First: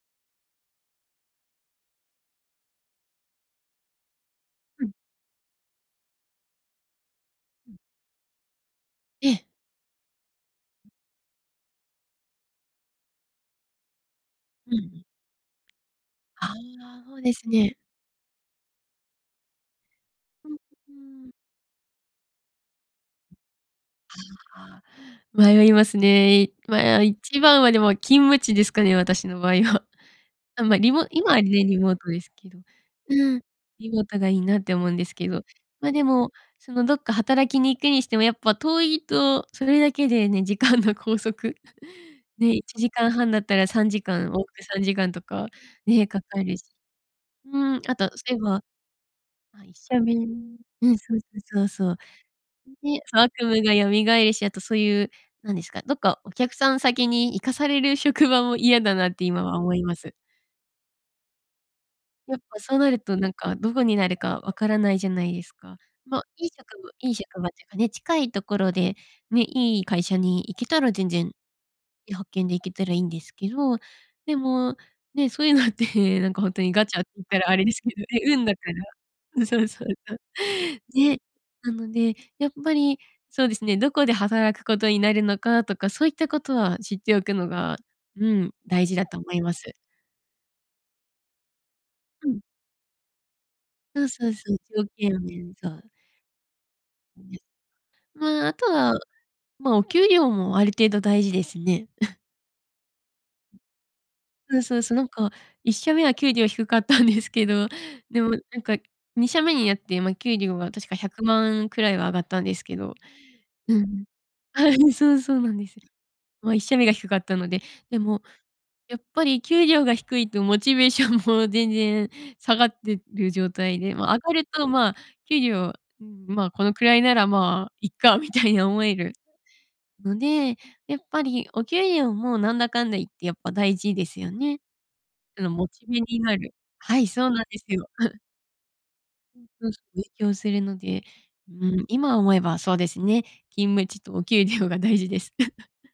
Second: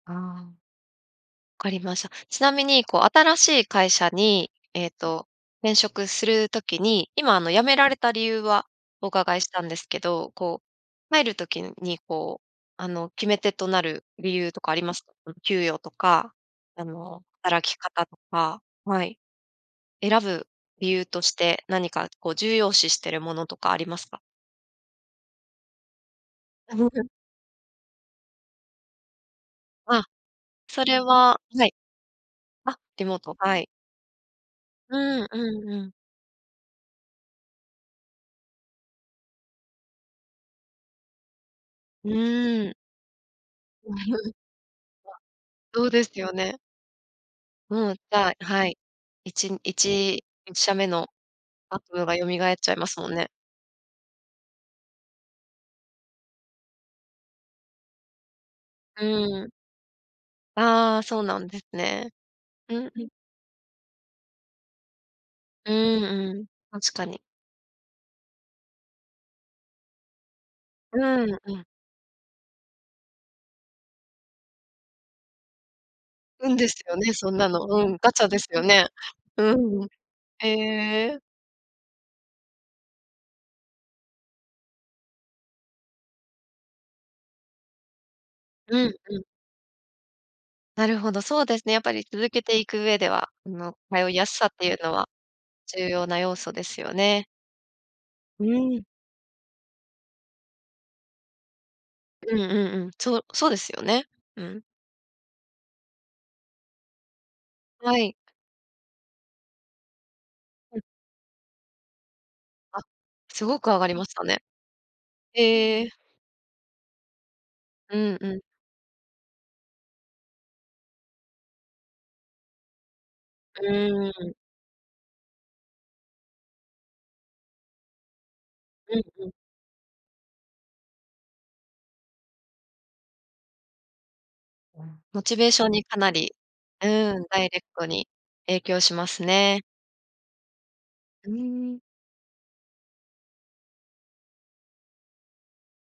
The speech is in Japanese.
ああ。分かりました。ちなみにこう新しい会社に、えうえん。と転職する時に、今あの辞うめん。られた理由はおえ伺いえ。したんですけど、こう、入る時にこう、あの決め手となる理由とかあうんりうますん。か？給与とか、あああ、その、うです働きね。方とか、はい。選ぶう、う理由とーん。して、何かこう重要視してるものとかありますか？ああ。迷いますね。いまあ、1番は、でも勤務地ですかね。私の場合は。あ、あ、ま、そリれモ今ははね、はい。リモートですけど、あ、リモート、うん。はい。リモートがいいなって思ううんですんけど、うんうまあ、ん。でも、そのどっか働きに行くにしても、やっぱ遠いとそれだけでね、時間の拘束、うね、いーん。ちじかんはんだったらさんじか わ。ん、往復3時間とかそうでね、すかよかるね。し。うん、うん、あじとそゃうあ、いえば、はい。いちんあ、いっいしゃめち1社目うん。のそうそうそう悪そう。夢が蘇っちゃいまで、すもんそ、ね。悪夢が蘇るし、あとそういうなんですか、どっかお客さん先に行かされる職場も嫌だなって、今うん。は思います。ああ、そうなんですね。やっぱうそうんなるうん。となんか、どこになるか分からないじゃないですうか。んまあ、うん、いい職場確かいいに。職場っていうかね、近いところでね、いい会社に行けたらう全ーん、然、うん。派遣で行けたらいいんですけど。でも、ね、そういうのってなんかほん運とでにすガよチャってね、言っそんたならあの。れですうけん、どね、ガチャで運すだよから。ね。うん。そううそん。うそう。へえ。ね、なので、やっぱりそうですね。どこで働くことになるのかとか、そういったことは知っておくのが、うん。う大ん事だとうん。思います。なるほど、そうですね。やっぱりう続けん。ていく上では、あの、そう通いやそうすさっそう。ていう条のは件をね、そう。重要な要素ですよね。ね。うまあ、あとん。は、まあ、お給料もある程度大事ですね。うんうんうん、そうそうですよね、うそん。うそうそう。なんか1社目は給料低かったんですけど、はい。でも、なんか2社目になって、まあ、給料がうん。確か100万くらいは上がったんですけあ、ど。すごくう上がりん。ましたね。そう、そうなんですへよ。え。まあ、1社目が低かったので。うでんも、うん。やっぱり給料が低いとモチベーションも全然下がってる状う態で、まーあ、上がん。ると、まあ、給料、うん、まあ、このくらいなら、まあいっか、みたいに思えうんるうん。ので、やっぱりお給料も、なんだかんだ言ってやっぱ大事ですよね。うん、モチあベのーショモンにチかベなにり、なる。うはい、ん。そうなダんイでレすクトよ。に 影響しますうんね。うん。勉強するので。うーうん。ん、今思えばそうですね、勤務地とお給料が大事です。